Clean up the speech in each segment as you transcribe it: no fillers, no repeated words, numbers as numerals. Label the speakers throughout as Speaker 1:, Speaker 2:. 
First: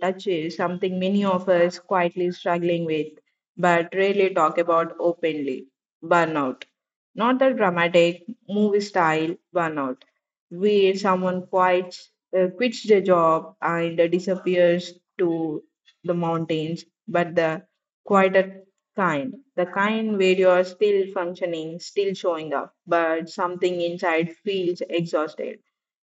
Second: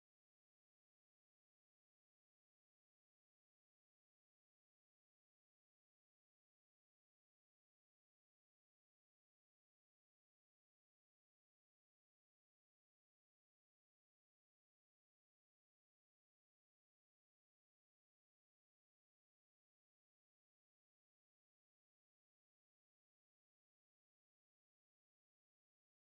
Speaker 1: touches something many of us quietly struggling with but rarely talk about openly. Burnout. Not the dramatic movie style burnout where someone quits quits their job and disappears to the mountains, but the quieter kind, the kind where you are still functioning, still showing up, but something inside feels exhausted.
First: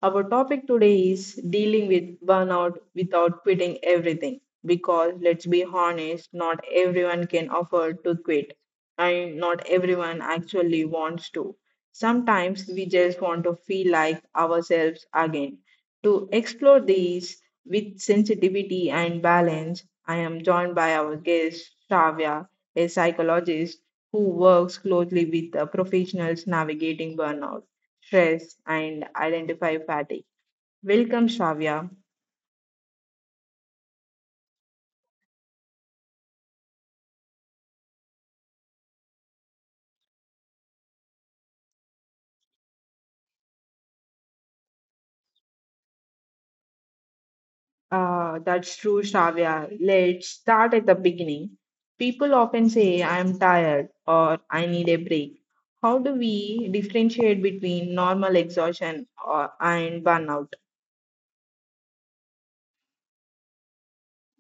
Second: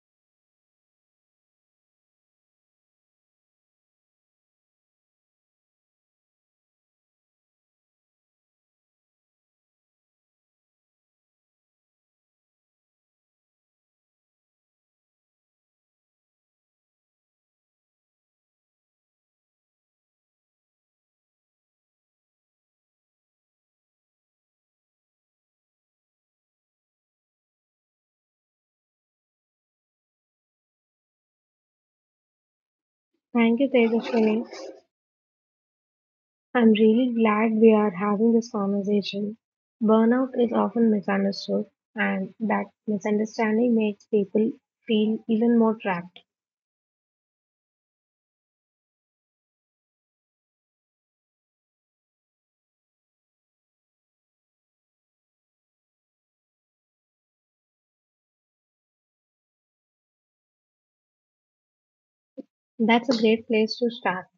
Speaker 1: Our topic today is dealing with burnout without quitting everything. Because let's be honest, not everyone can afford to quit, and not everyone actually wants to. Sometimes we just want to feel like ourselves again. To explore these with sensitivity and balance, I am joined by our guest, Shravya, a psychologist who works closely with professionals navigating burnout, stress, and identify fatigue. Welcome, Shavya.
Speaker 2: Thank you, Tejaswini. I'm really glad we are having this conversation. Burnout is often misunderstood, and that misunderstanding makes people feel even more trapped.
Speaker 1: That's true, Shavya. Let's start at the beginning. People often say, I'm tired or I need a break. How do we differentiate between normal exhaustion or, and burnout?
Speaker 2: That's a great place to start.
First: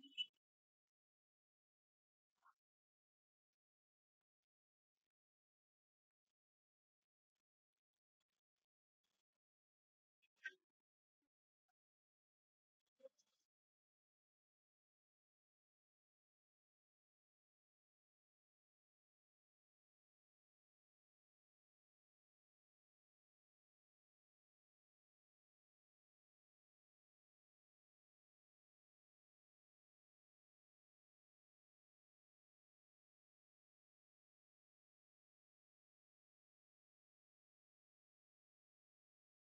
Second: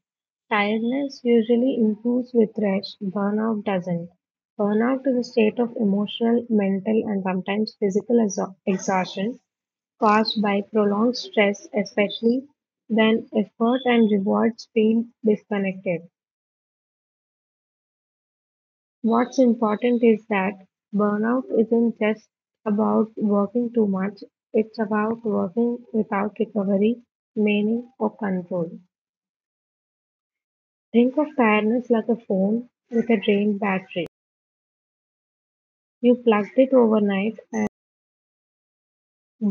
Speaker 2: Tiredness usually improves with rest, burnout doesn't. Burnout is a state of emotional, mental, and sometimes physical exhaustion caused by prolonged stress, especially when effort and rewards feel disconnected. What's important is that burnout isn't just about working too much, it's about working without recovery, meaning, or control. Think of tiredness like a phone with a drained battery. You plugged it overnight.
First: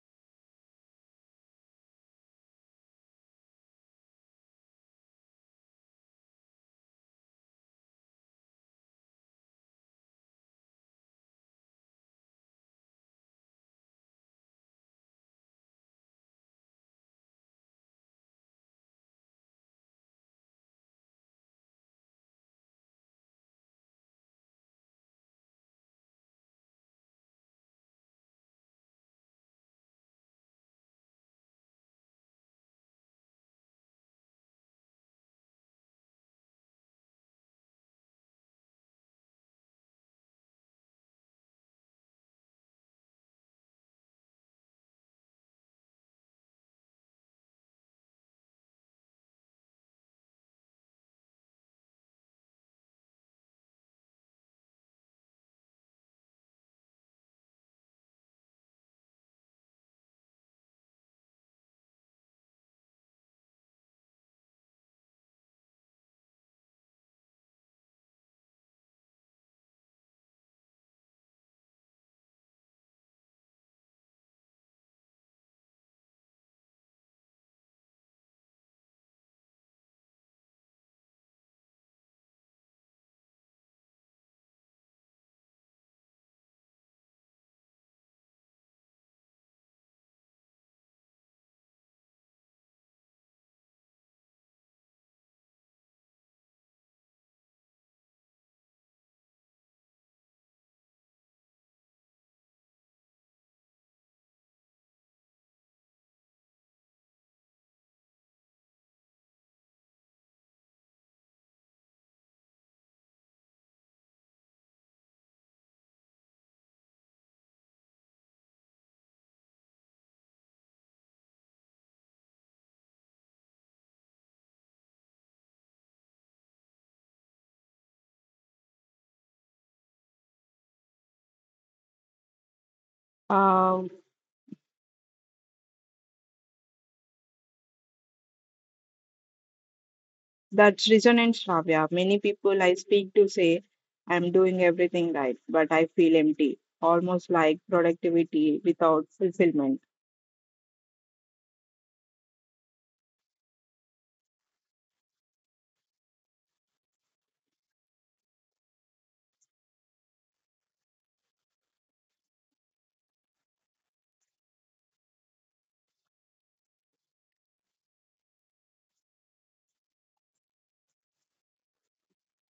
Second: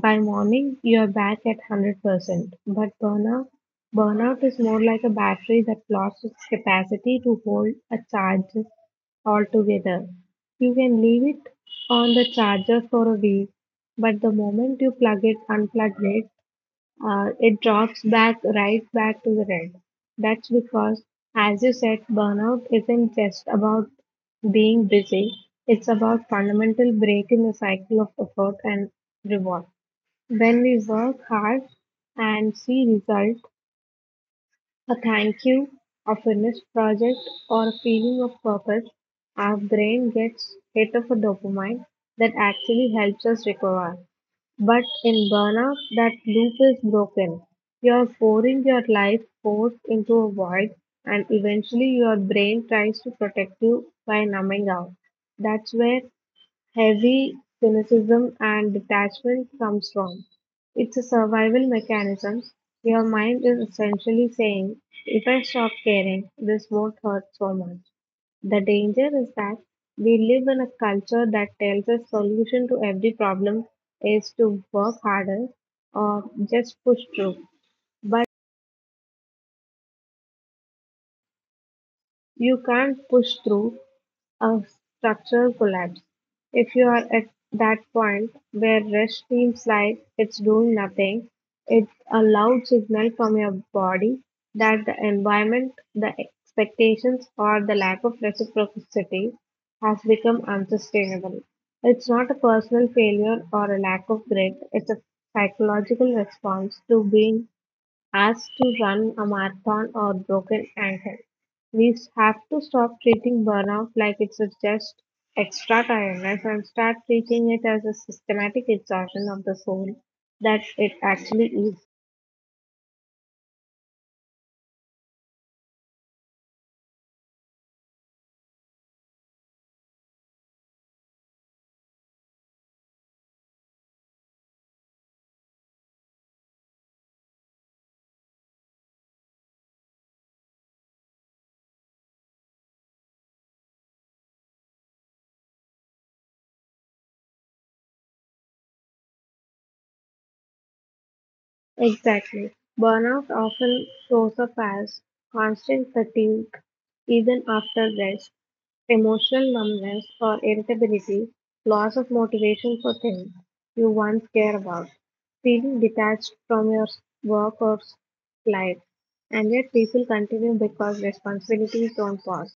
Speaker 2: By morning, you are back at 100%. But burnout, burnout is more like a battery that lost its capacity to hold a charge altogether. You can leave it on the charger for a week, but the moment you plug it, unplug it, it drops back right back to the red. That's because, as you said, burnout isn't just about being busy, it's about fundamental break in the cycle of effort and reward. When we work hard and see result, a thank you, a finished project, or a feeling of purpose, our brain gets hit of a dopamine that actually helps us recover. But in burnout, that loop is broken. You're pouring your life force into a void, and eventually your brain tries to protect you by numbing out. That's where heavy cynicism and detachment comes from. It's a survival mechanism. Your mind is essentially saying, if I stop caring, this won't hurt so much. The danger is that we live in a culture that tells us solution to every problem is to work harder or just push through. But you can't push through a structural collapse. If you are at that point where rest seems like it's doing nothing, it's a loud signal from your body that the environment, the expectations, or the lack of reciprocity has become unsustainable. It's not a personal failure or a lack of grit, it's a psychological response to being as to run a marathon or broken ankle. We have to stop treating burnout like it's a just extra tiredness and start treating it as a systematic exhaustion of the soul that it actually is.
Speaker 1: Uh, that's resonant, Shravya. Many people I speak to say, I'm doing everything right, but I feel empty, almost like productivity without fulfillment.
Speaker 2: Exactly. Burnout often shows up as constant fatigue even after rest. Emotional numbness or irritability, loss of motivation for things you once care about, feeling detached from your work or life. And yet people continue because responsibilities don't pause.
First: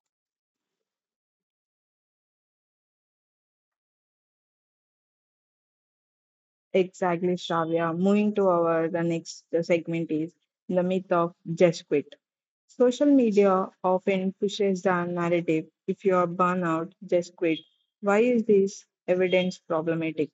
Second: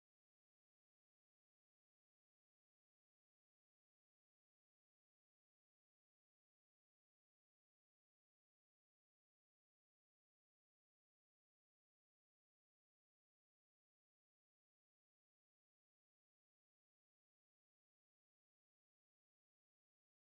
Speaker 1: Exactly, Shravya. Moving to our the next segment is the myth of just quit. Social media often pushes the narrative. If you are burnout, just quit. Why is this evidence problematic?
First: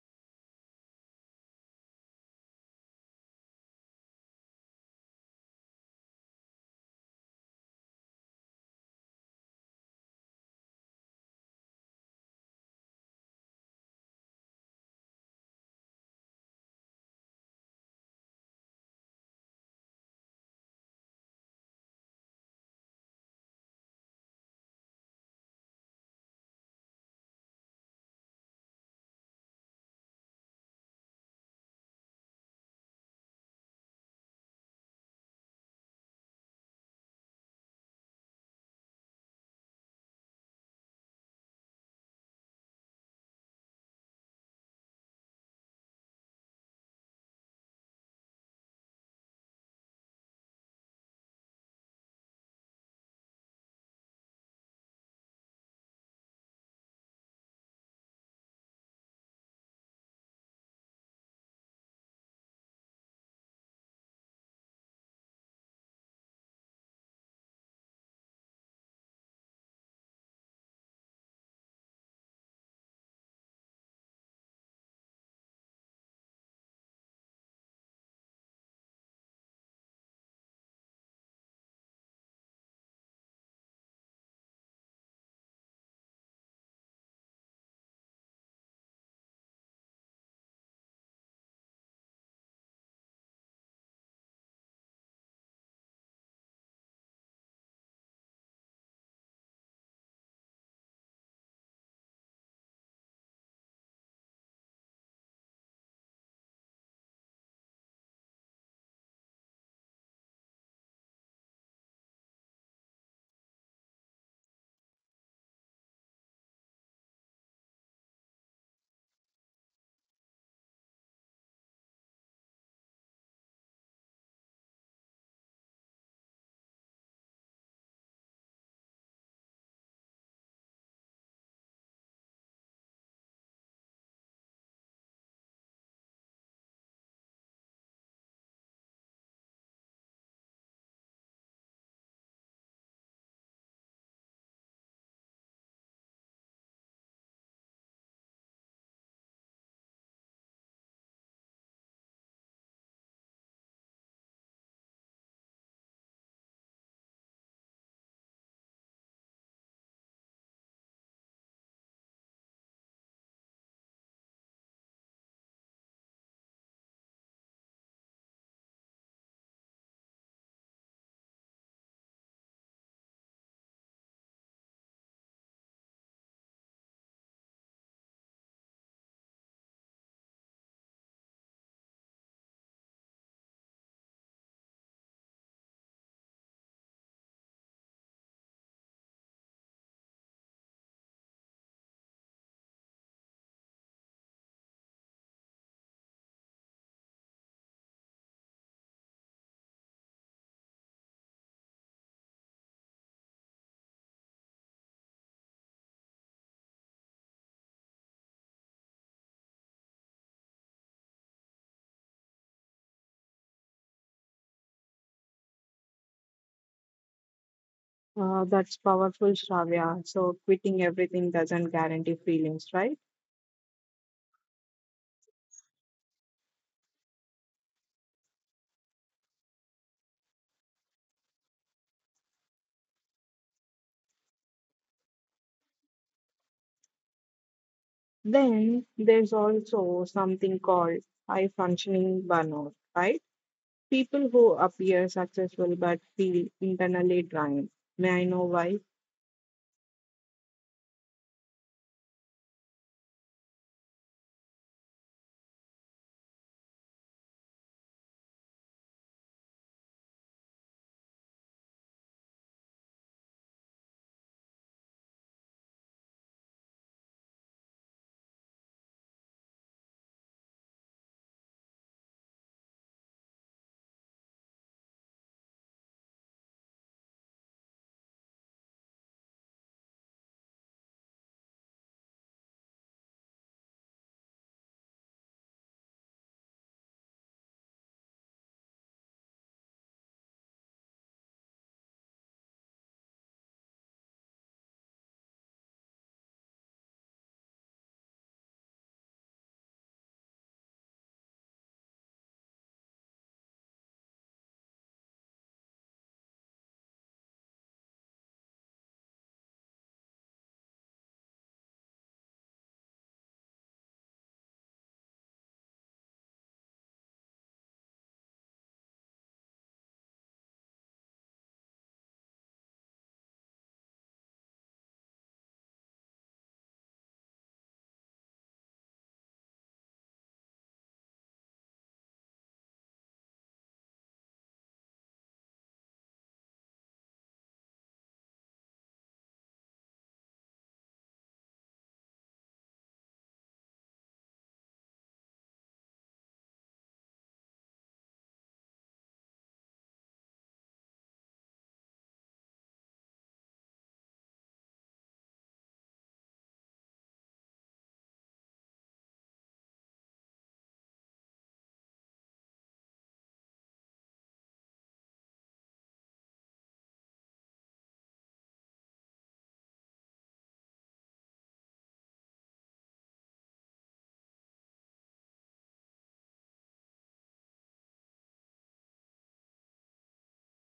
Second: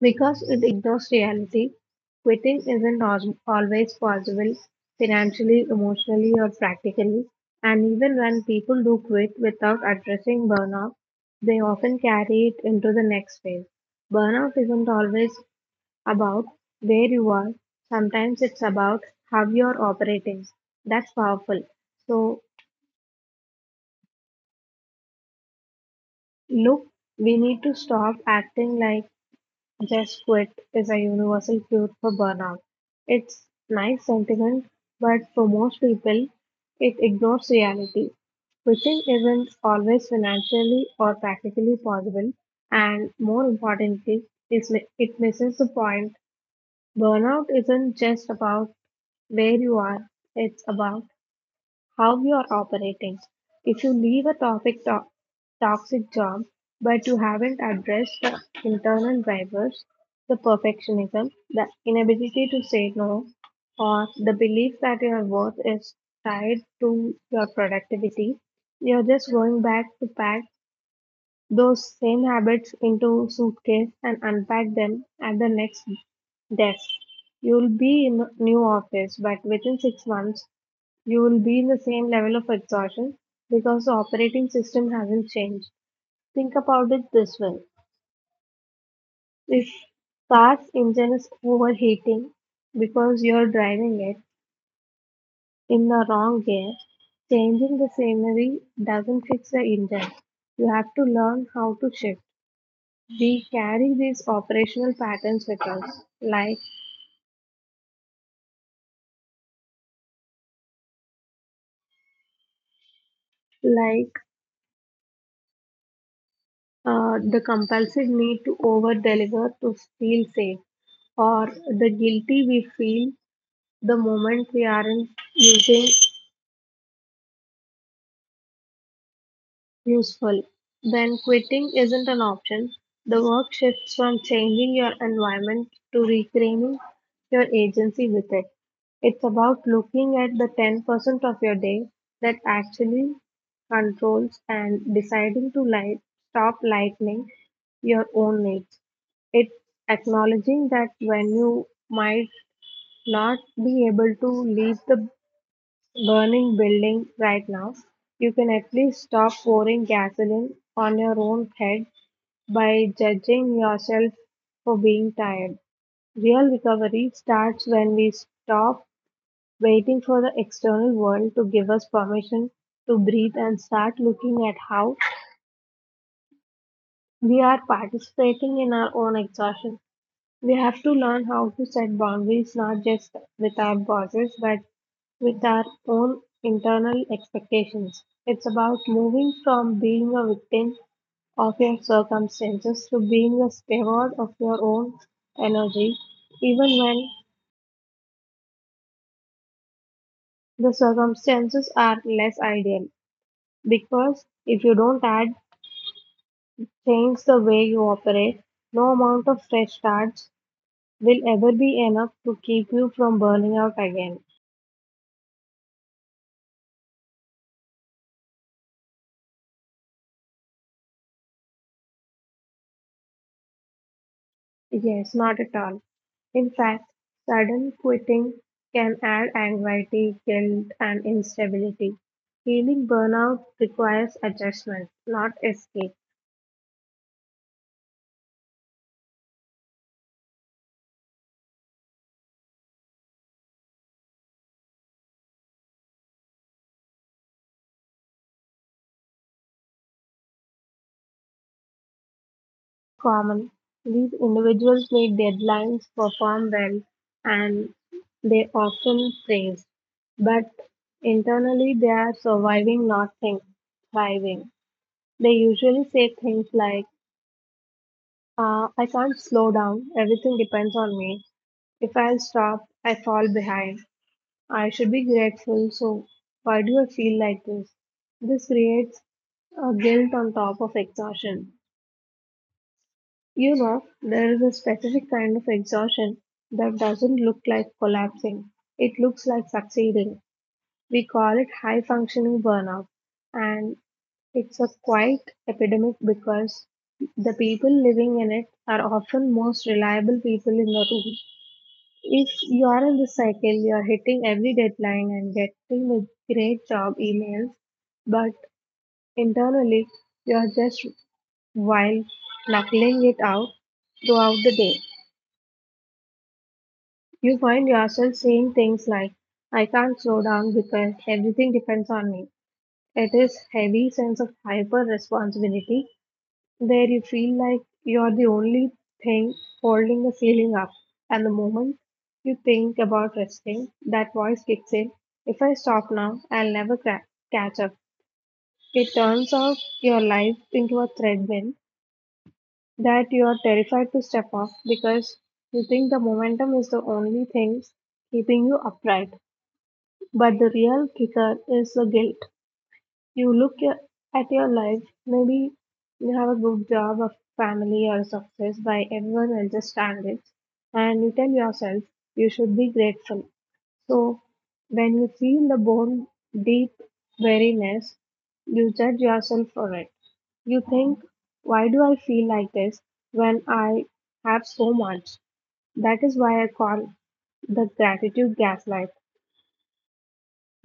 Speaker 2: Because it ignores reality, quitting isn't al- always possible financially, emotionally, or practically. And even when people do quit without addressing burnout, they often carry it into the next phase. Burnout isn't always about where you are. Sometimes it's about how you're operating. That's powerful. So, look, we need to stop acting like just quit is a universal cure for burnout. It's nice sentiment, but for most people, it ignores reality. Quitting isn't always financially or practically possible, and more importantly, is it misses the point. Burnout isn't just about where you are. It's about how you are operating. If you leave a toxic job but you haven't addressed the internal drivers, the perfectionism, the inability to say no, or the belief that your worth is tied to your productivity, you're just going back to pack those same habits into suitcase and unpack them at the next desk. You'll be in a new office, but within 6 months, you will be in the same level of exhaustion because the operating system hasn't changed. Think about it this way. If car's engine is overheating because you're driving it in the wrong gear, changing the scenery doesn't fix the engine. You have to learn how to shift. We carry these operational patterns with us, like the compulsive need to over deliver to feel safe, or the guilty we feel the moment we aren't using useful, then quitting isn't an option. The work shifts from changing your environment to reclaiming your agency with it. It's about looking at the 10% of your day that actually controls and deciding to stop lightening your own needs. It's acknowledging that when you might not be able to leave the burning building right now. You can at least stop pouring gasoline on your own head by judging yourself for being tired. Real recovery starts when we stop waiting for the external world to give us permission to breathe and start looking at how we are participating in our own exhaustion. We have to learn how to set boundaries not just with our bosses but with our own internal expectations. It's about moving from being a victim of your circumstances to being a steward of your own energy, even when the circumstances are less ideal. Because if you don't add, change the way you operate, no amount of fresh starts will ever be enough to keep you from burning out again.
Speaker 1: That's powerful, Shravya. So quitting everything doesn't guarantee feelings, right?
Speaker 2: Yes, not at all. In fact, sudden quitting can add anxiety, guilt, and instability. Healing burnout requires adjustment, not escape.
Speaker 1: Then there's also something called high functioning burnout, right? People who appear successful but feel internally drained. May I know why?
Speaker 2: Common. These individuals meet deadlines, perform well, and they often praise. But internally, they are surviving, not think, thriving. They usually say things like, I can't slow down. Everything depends on me. If I stop, I fall behind. I should be grateful. So, why do I feel like this? This creates a guilt on top of exhaustion. You know, there is a specific kind of exhaustion that doesn't look like collapsing. It looks like succeeding. We call it high functioning burnout, and it's a quite epidemic because the people living in it are often most reliable people in the room. If you are in this cycle, you are hitting every deadline and getting the great job emails, but internally you are just while knuckling it out throughout the day. You find yourself saying things like, I can't slow down because everything depends on me. It is heavy sense of hyper responsibility where you feel like you're the only thing holding the ceiling up. And the moment you think about resting, that voice kicks in. If I stop now, I'll never catch up. It turns out your life into a treadmill that you are terrified to step off because you think the momentum is the only thing keeping you upright. But the real kicker is the guilt. You look at your life, maybe you have a good job, a family, or success by everyone else's standards, and you tell yourself you should be grateful. So, when you feel the bone deep weariness, you judge yourself for it. You think, why do I feel like this when I have so much? That is why I call the gratitude gaslight.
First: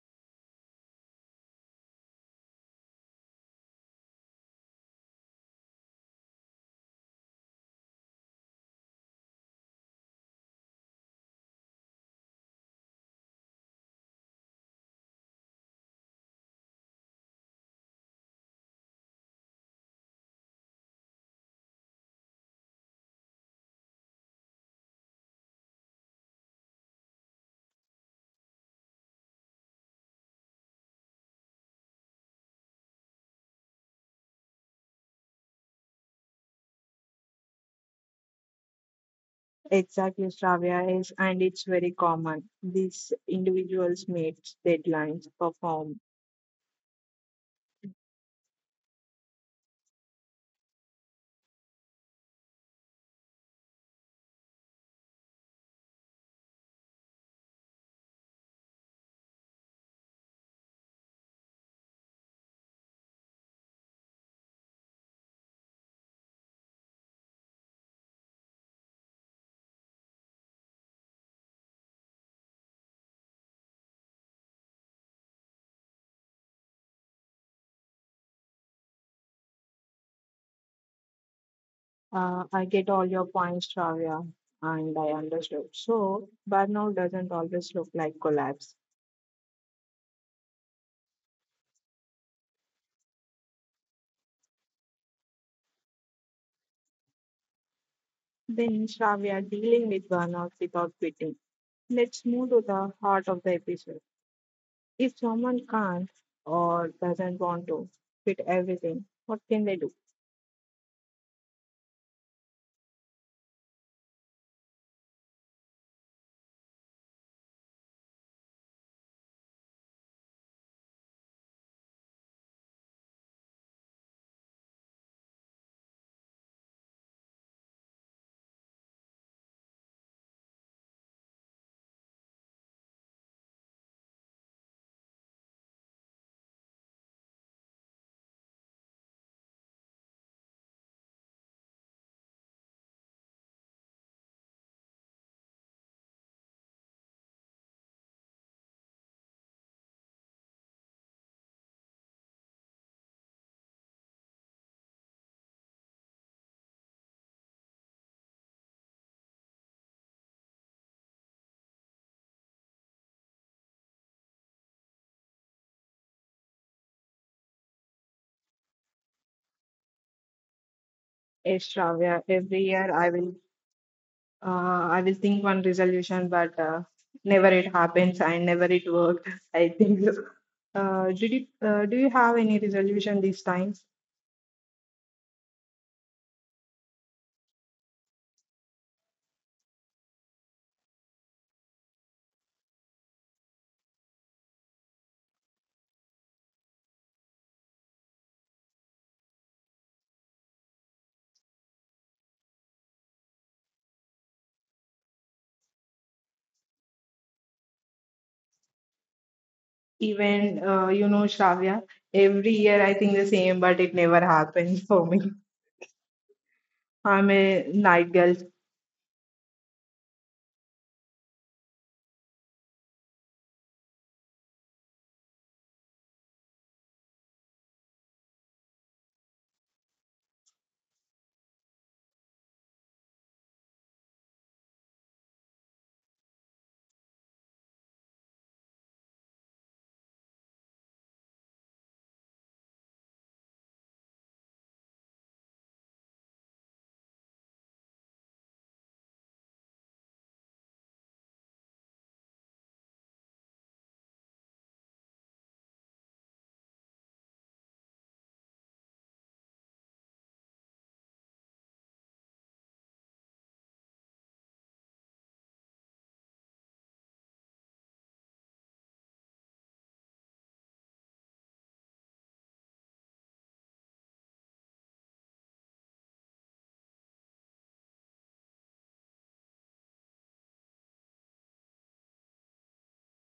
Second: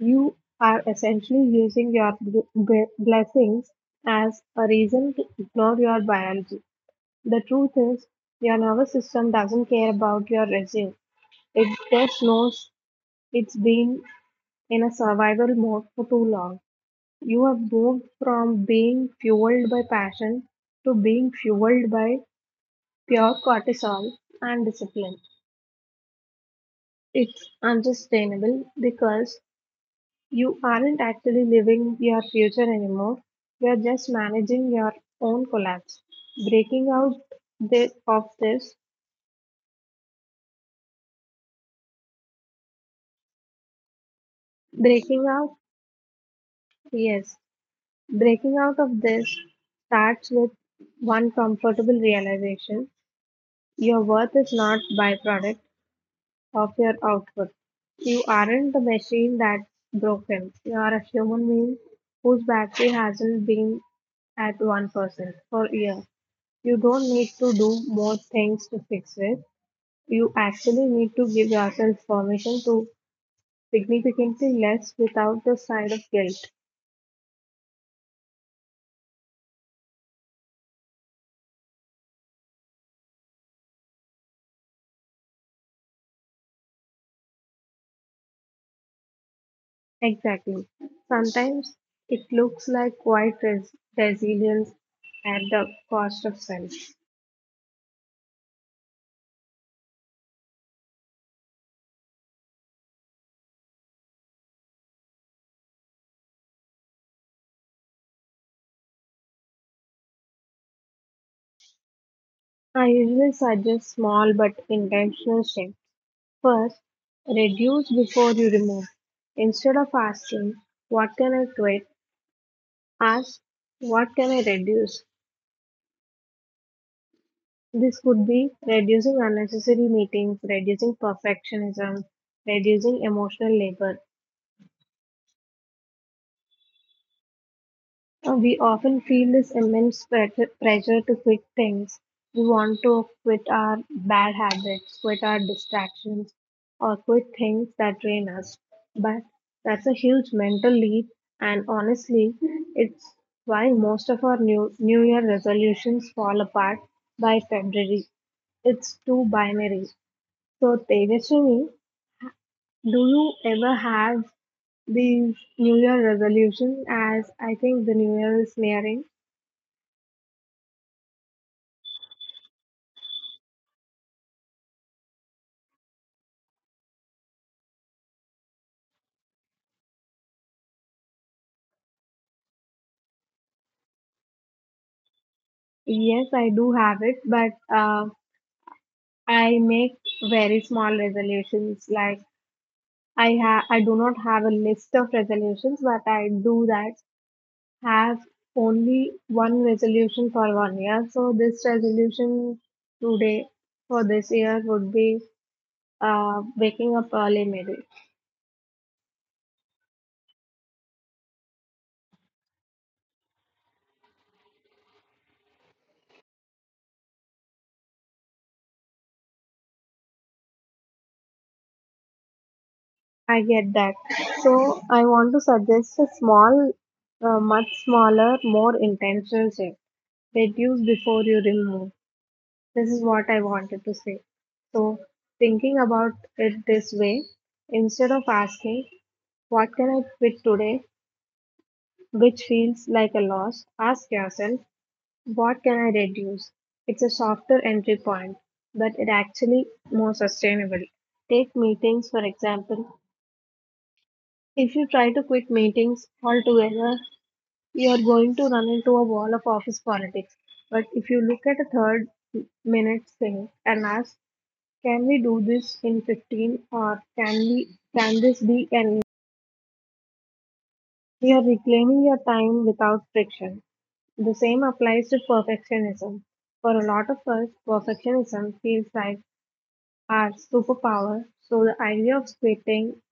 Speaker 2: You are essentially using your blessings as a reason to ignore your biology. The truth is, your nervous system doesn't care about your regime. It just knows it's been in a survival mode for too long. You have moved from being fueled by passion to being fueled by pure cortisol and discipline. It's unsustainable because you aren't actually living your future anymore. You're just managing your own collapse. Breaking out this, of this,
Speaker 1: Exactly, Shravya is, and it's very common. These individuals meet deadlines,
Speaker 2: breaking
Speaker 1: perform.
Speaker 2: out, yes, breaking out of this starts with one comfortable realization. Your worth is not byproduct of your output. You aren't the machine that's broken. You are a human being whose battery hasn't been at 1% for years. You don't need to do more things to fix it. You actually need to give yourself permission to significantly less without the side of guilt.
Speaker 1: I get all your points, Shravya, and I understood. So, burnout doesn't always look like collapse.
Speaker 2: Exactly. Sometimes it looks like quite resilience at the cost of self.
Speaker 1: Then, Shravya, dealing with burnout without quitting. Let's move to the heart of the episode. If someone can't or doesn't want to quit everything, what can they do?
Speaker 2: I usually suggest small but intentional steps. First, reduce before you remove. Instead of asking, what can I quit? Ask, what can I reduce? This could be reducing unnecessary meetings, reducing perfectionism, reducing emotional labor. We often feel this immense pressure to quit things. We want to quit our bad habits, quit our distractions, or quit things that drain us. But that's a huge mental leap, and honestly, it's why most of our new year resolutions fall apart by February. It's too binary. So, Tejaswini, do you ever have these New Year resolutions? As I think the New Year is nearing.
Speaker 1: Yes, Shravya, every year I will think one resolution, but never it happens and never it worked. I think. Did you, do you have any resolution these times?
Speaker 2: Yes, I do have it, but uh, I make very small resolutions. Like I do not have a list of resolutions, but I do that have only one resolution for one year. So this resolution today for this year would be waking up early, maybe.
Speaker 1: Even you know, Shravya, every year I think the same, but it never happens for me. I'm a night girl.
Speaker 2: I get that. So I want to suggest a small, much smaller, more intentional check. Reduce before you remove. This is what I wanted to say. So thinking about it this way, instead of asking, what can I quit today, which feels like a loss, ask yourself, what can I reduce? It's a softer entry point, but it actually more sustainable. Take meetings, for example. If you try to quit meetings altogether, you are going to run into a wall of office politics. But if you look at a third minute thing and ask, can we do this in 15 or can we can this be an you are reclaiming your time without friction. The same applies to perfectionism. For a lot of us, perfectionism feels like our superpower, so the idea of quitting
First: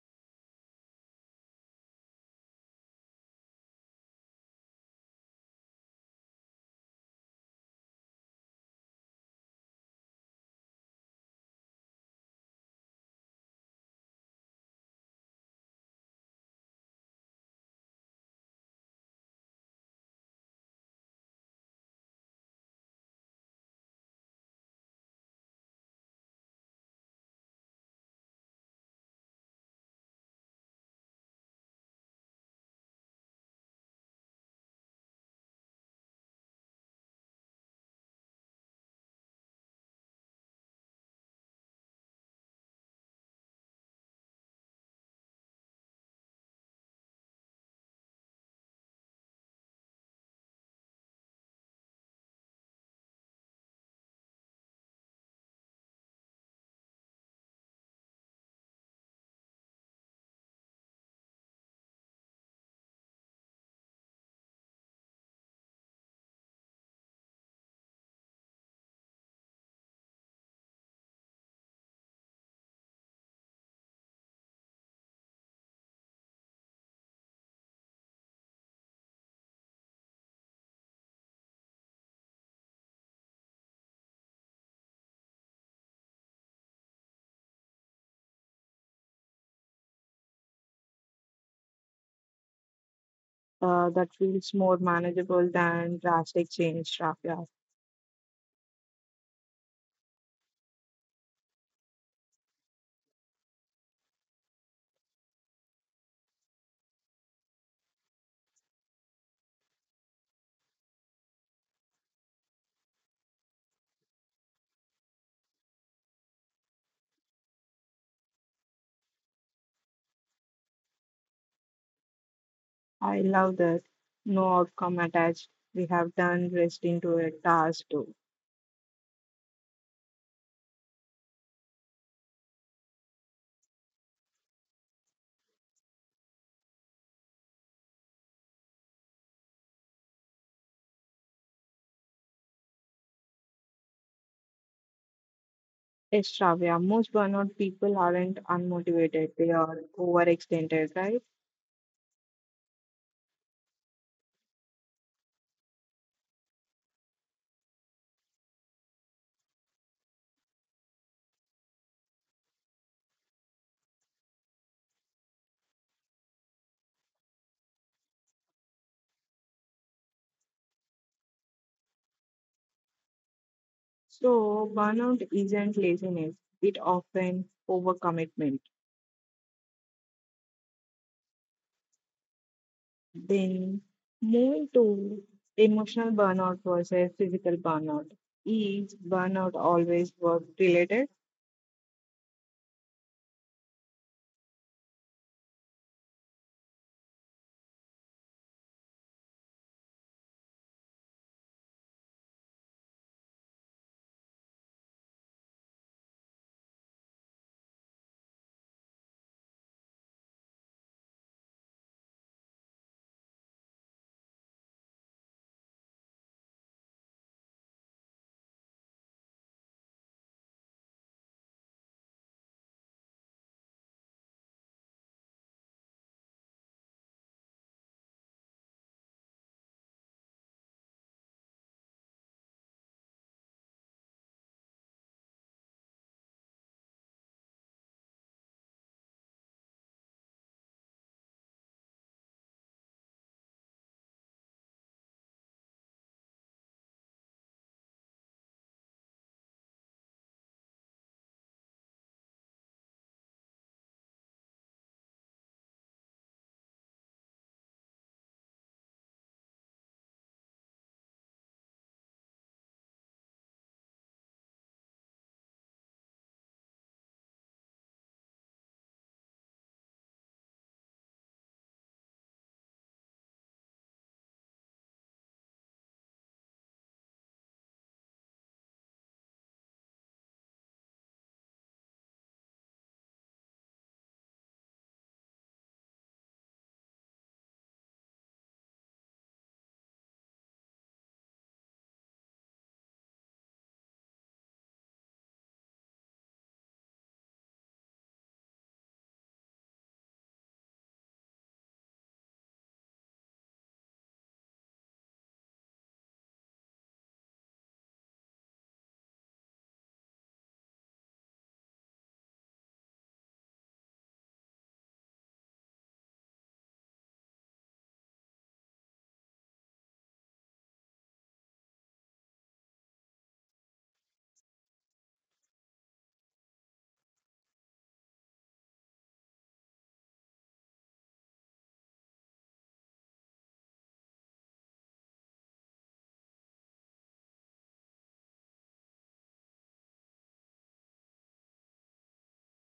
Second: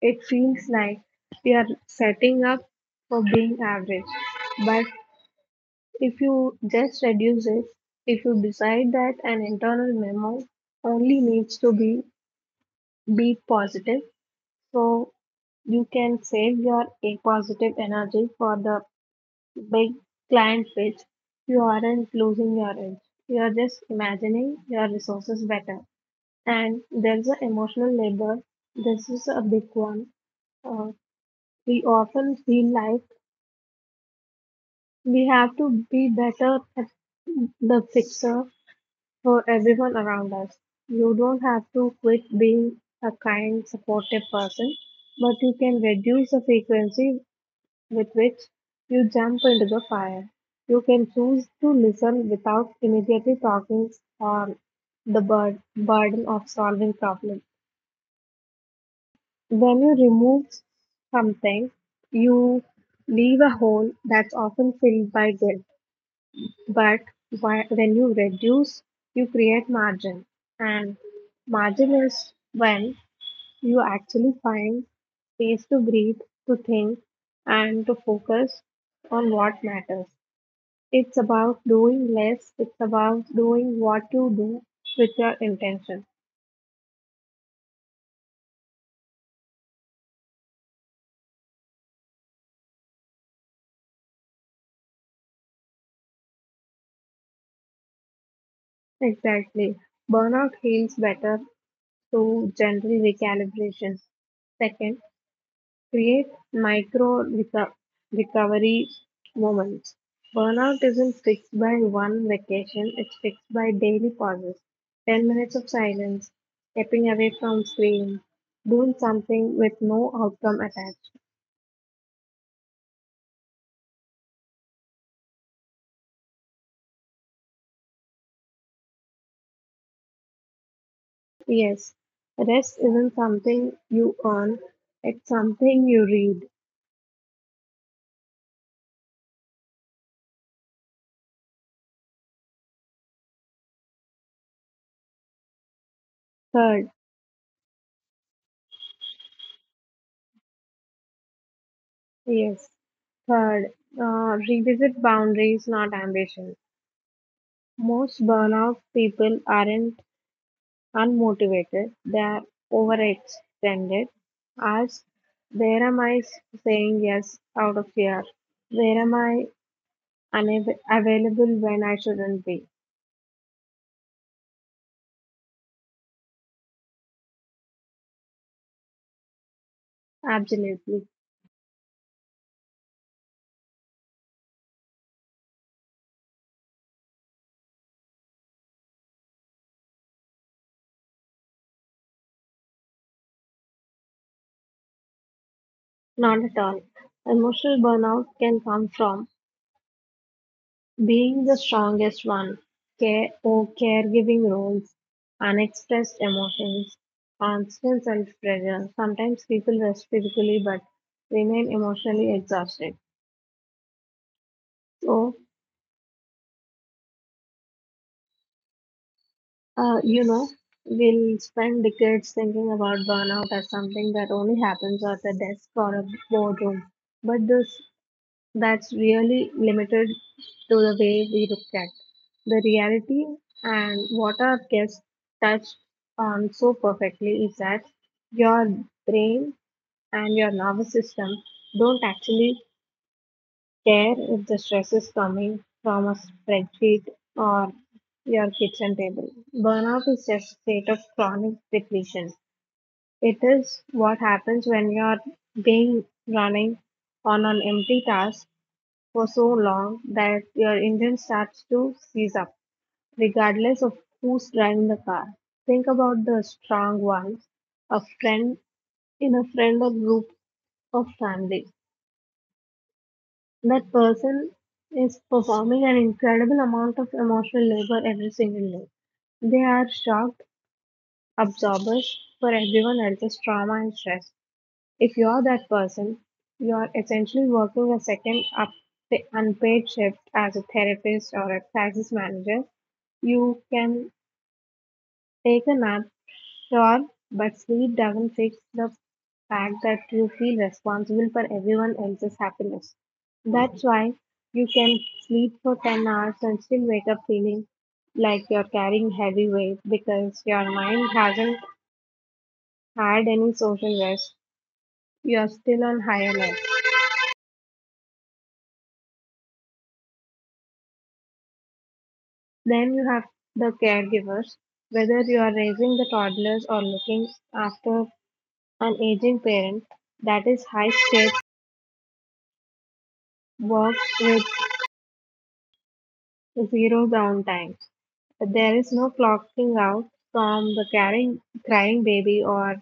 Speaker 2: it feels like we are setting up for being average. But if you just reduce it, if you decide that an internal memo only needs to be positive, so you can save your A positive energy for the big client pitch. You aren't losing your edge. You are just imagining your resources better. And there's an emotional labor. This is a big one. Uh, We often feel like we have to be better at the fixer for everyone around us. You don't have to quit being a kind, supportive person, but you can reduce the frequency with which you jump into the fire. You can choose to listen without immediately talking or the burden of solving problems. When you remove something, you leave a hole that's often filled by guilt. But when you reduce, you create margin. And margin is when you actually find space to breathe, to think, and to focus on what matters. It's about doing less, it's about doing what you do with your intention.
Speaker 1: That feels more manageable than drastic change, Shravya.
Speaker 2: Exactly. Burnout heals better through general recalibration. Second, create micro-recovery moments. Burnout isn't fixed by one vacation, it's fixed by daily pauses. 10 minutes of silence, stepping away from screen, doing something with no outcome attached.
Speaker 1: I love that. No outcome attached. We have done rest into a task too.
Speaker 2: Yes, rest isn't something you earn, it's something you read.
Speaker 1: Yes, Shravya,
Speaker 2: Third,
Speaker 1: most burnout people aren't unmotivated, they are overextended, right?
Speaker 2: yes, third, revisit boundaries, not ambition. Most burnout people aren't unmotivated, they're overextended, asked, where am I saying yes out of fear? Where am I available when I shouldn't be?
Speaker 1: So, burnout isn't laziness, it often overcommitment.
Speaker 2: Absolutely,
Speaker 1: Then, moving to emotional burnout versus physical burnout. Is burnout always work related?
Speaker 2: not at all. Emotional burnout can come from being the strongest one, care or caregiving roles, unexpressed emotions, constant self pressure. Sometimes people rest physically but remain emotionally exhausted. So you know, we'll spend decades thinking about burnout as something that only happens at a desk or a boardroom. But this that's really limited to the way we look at the reality, and what our guest touched on so perfectly is that your brain and your nervous system don't actually care if the stress is coming from a spreadsheet or your kitchen table. Burnout is just a state of chronic depletion. It is what happens when you're being running on an empty task for so long that your engine starts to seize up, regardless of who's driving the car. Think about the strong ones, a friend in a friend or group of family. That person is performing an incredible amount of emotional labor every single day. They are shock absorbers for everyone else's trauma and stress. If you're that person, you're essentially working a second up unpaid shift as a therapist or a crisis manager. You can take a nap, sure, but sleep doesn't fix the fact that you feel responsible for everyone else's happiness. That's why you can sleep for 10 hours and still wake up feeling like you're carrying heavy weight because your mind hasn't had any social rest. You're still on high alert. Then you have the caregivers. Whether you are raising the toddlers or looking after an aging parent, that is high stakes work with zero downtime. There is no clocking out from the caring, crying baby or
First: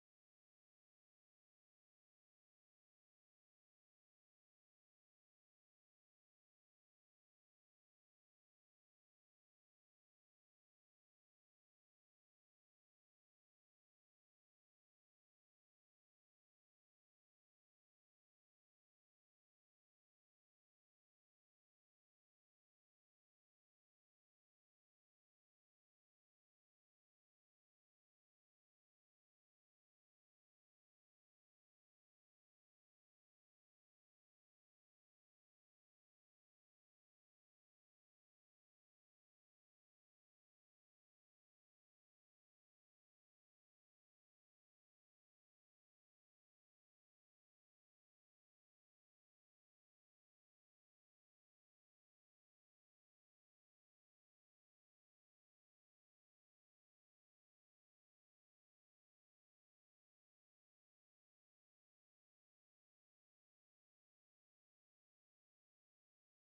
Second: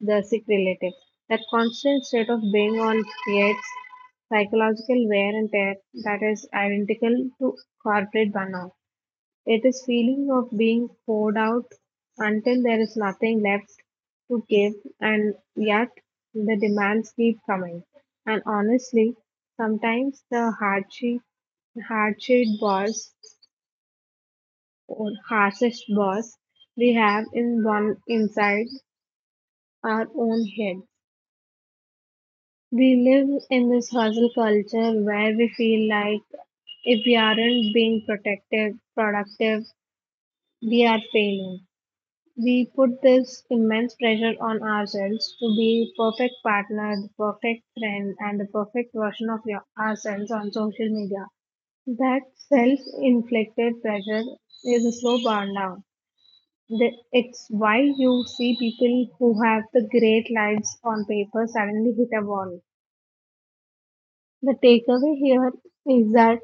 Speaker 2: the sick relative. That constant state of being on creates psychological wear and tear that is identical to corporate burnout. It is feeling of being poured out until there is nothing left to give, and yet the demands keep coming. And honestly, sometimes the hardship hardship boss or harshest boss we have in one inside our own head. We live in this hustle culture where we feel like if we aren't being protective, productive, we are failing. We put this immense pressure on ourselves to be perfect partner, the perfect friend, and the perfect version of ourselves on social media. That self-inflicted pressure is a slow burn down. It's why you see people who have the great lives on paper suddenly hit a wall. The takeaway here is that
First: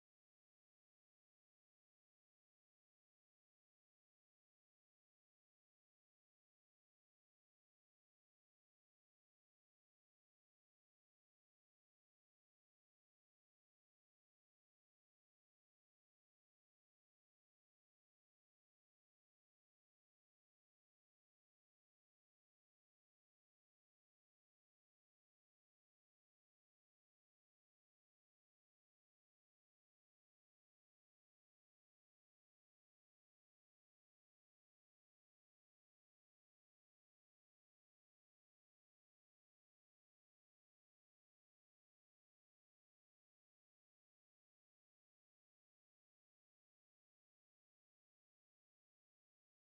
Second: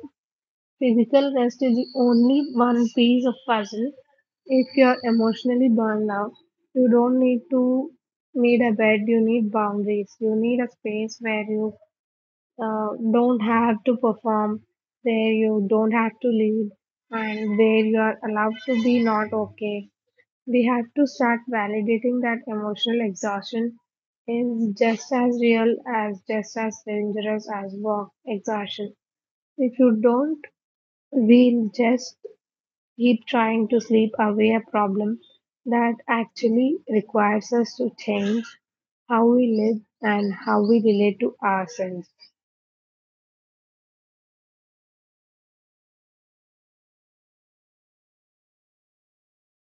Speaker 2: physical rest is the only one piece of puzzle. If you're emotionally burned out, you don't need to need a bed. You need boundaries. You need a space where you don't have to perform, where you don't have to lead, and where you are allowed to be not okay. We have to start validating that emotional exhaustion is just as dangerous as work exhaustion. If you don't, we'll just keep trying to sleep away a problem that actually requires us to change how we live and how we relate to ourselves.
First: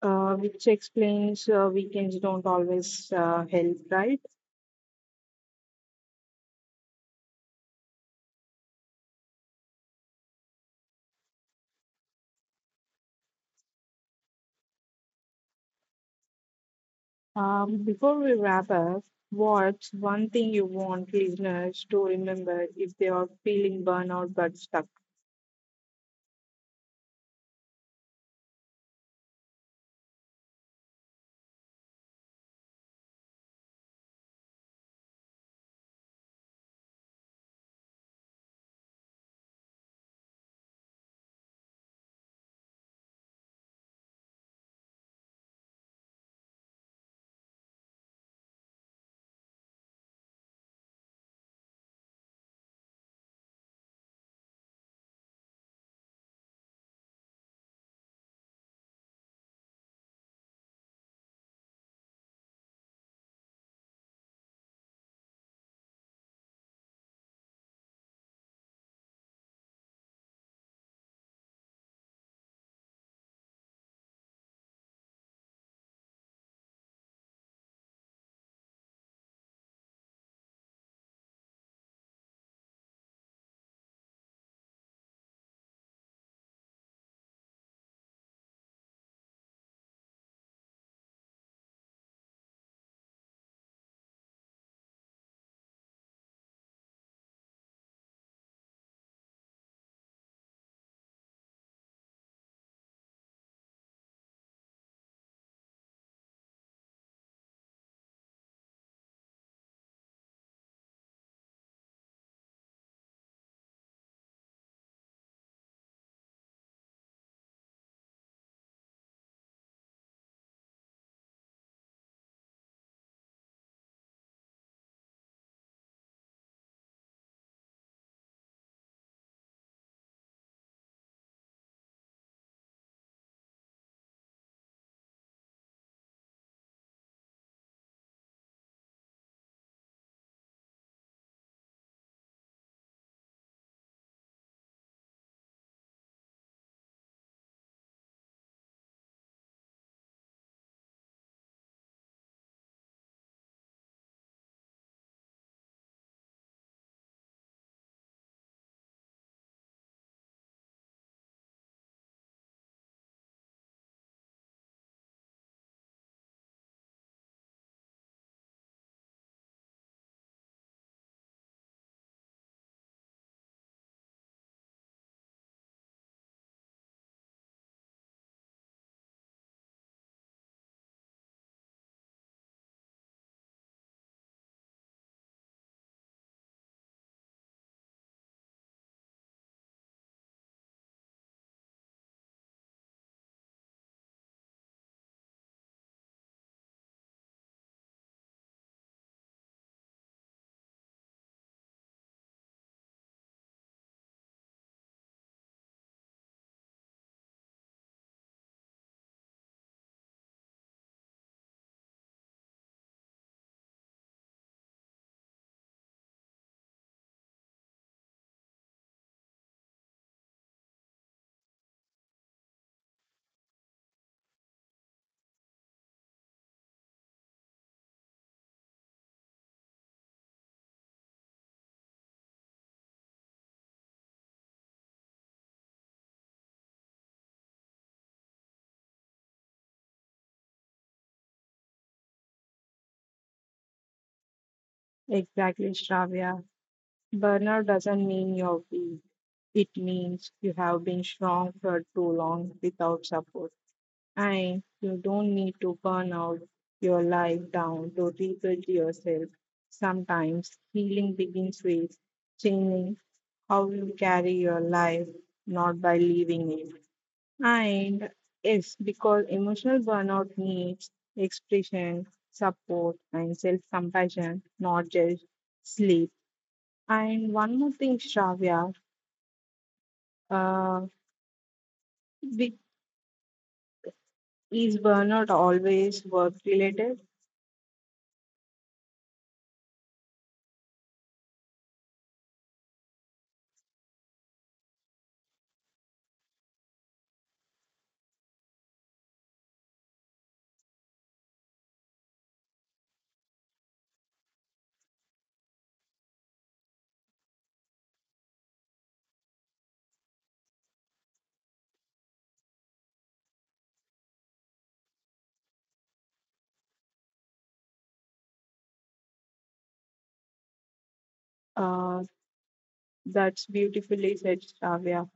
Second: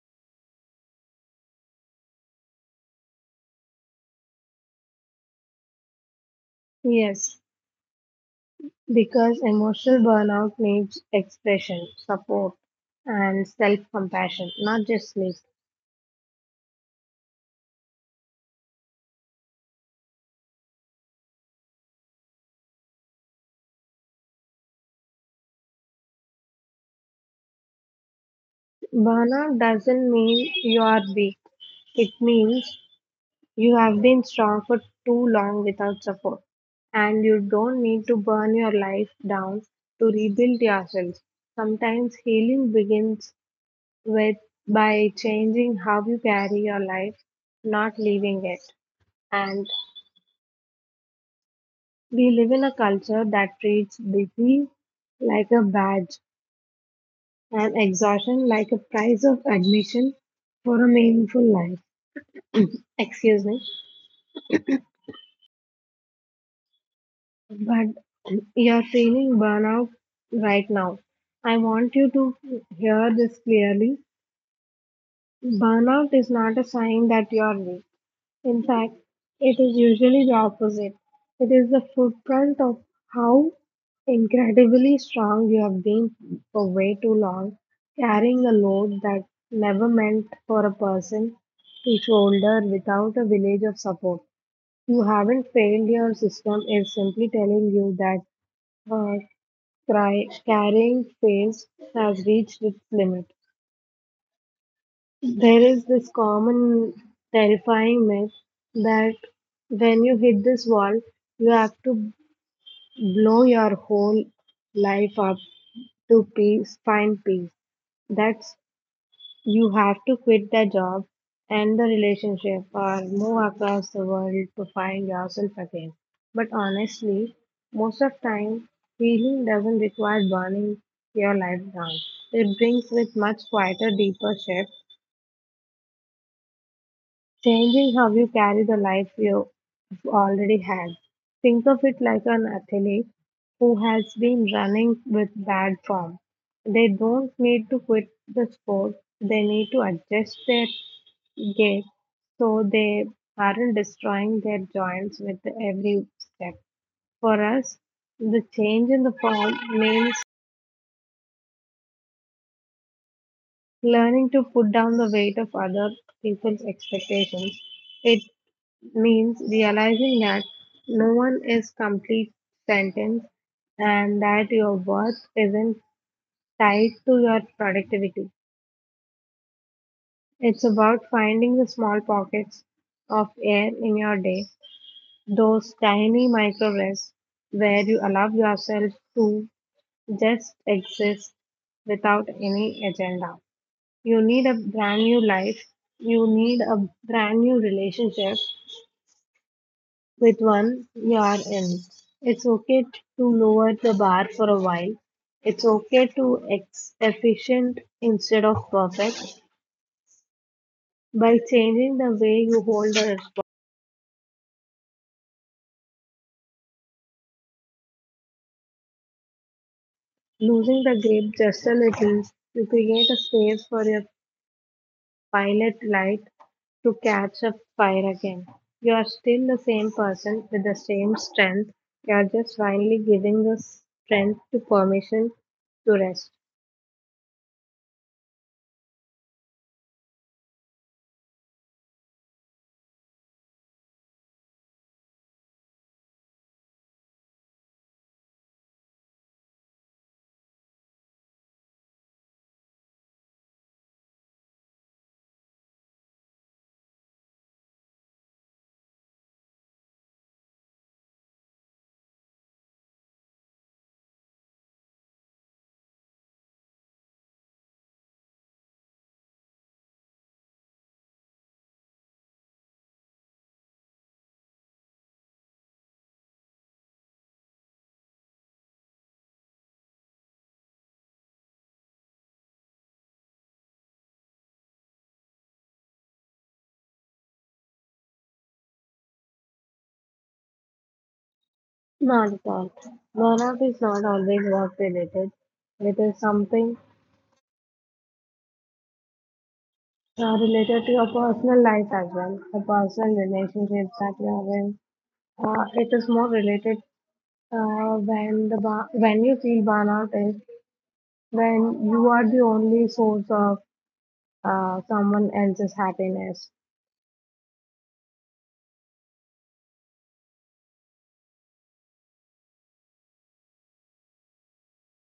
Speaker 1: Which explains weekends don't always help, right?
Speaker 2: Yes, because emotional burnout needs expression, support, and self compassion, not just sleep.
Speaker 1: Before we wrap up, what's one thing you want listeners to remember if they are feeling burnout but stuck?
Speaker 2: Bana doesn't mean you are weak. It means you have been strong for too long without support, and you don't need to burn your life down to rebuild yourself. Sometimes healing begins with by changing how you carry your life, not leaving it. And we live in a culture that treats busy like a badge and exhaustion like a price of admission for a meaningful life. Excuse me. But you're feeling burnout right now. I want you to hear this clearly. Burnout is not a sign that you're weak. In fact, it is usually the opposite. It is the footprint of how incredibly strong you have been for way too long, carrying a load that never meant for a person to shoulder without a village of support. You haven't failed, your system is simply telling you that carrying phase has reached its limit. There is this common terrifying myth that when you hit this wall, you have to blow your whole life up to find peace. That's you have to quit the job and the relationship or move across the world to find yourself again. But honestly, most of time, healing doesn't require burning your life down. It brings with much quieter, deeper shift changing how you carry the life you already had. Think of it like an athlete who has been running with bad form. They don't need to quit the sport, they need to adjust their gait so they aren't destroying their joints with every step. For us, the change in the form means learning to put down the weight of other people's expectations. It means realizing that no one is complete sentence and that your worth isn't tied to your productivity. It's about finding the small pockets of air in your day, those tiny micro rests where you allow yourself to just exist without any agenda. You need a brand new life. You need a brand new relationship with one you are in. It's to lower the bar for a while. It's okay to efficient instead of perfect. By changing the way you hold the response, losing the grip just a little, you create a space for your pilot light to catch a fire again. You're still the same person with the same strength. You're just finally giving the strength to permission to rest.
Speaker 1: Exactly, Shravya. Burnout doesn't mean you're weak. It means you have been strong for too long without support. And you don't need to burn out your life down to rebuild yourself. Sometimes healing begins with changing how you carry your life, not by leaving it. And yes, because emotional burnout needs expression, support, and self compassion, not just sleep. And one more thing, Shravya, uh, be- is burnout always work related?
Speaker 2: Not at all. Burnout is not always work related. It is something related to your personal life as well, the personal relationships that you are in. It is more related when the when you feel burnout is when you are the only source of someone else's happiness.
Speaker 1: Uh, that's beautifully said, Shravya.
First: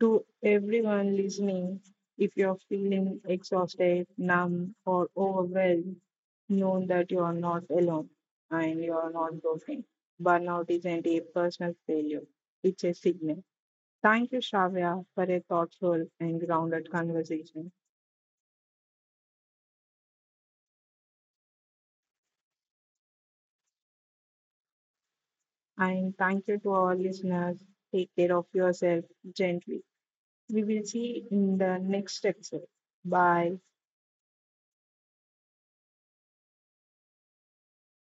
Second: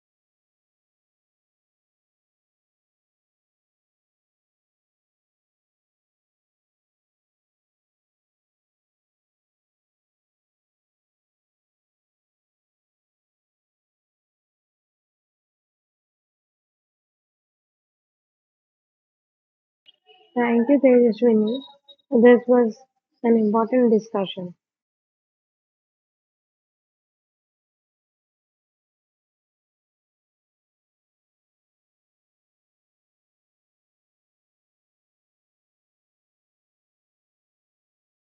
Speaker 1: To everyone listening, if you're feeling exhausted, numb, or overwhelmed, know that you are not alone and you are not broken. Burnout isn't a personal failure, it's a signal. Thank you, Shavya, for a thoughtful and grounded conversation.
Speaker 2: Thank you, Tejaswini. This was an important discussion.
Speaker 1: And thank you to our listeners. Take care of yourself gently. We will see you in the next episode. Bye.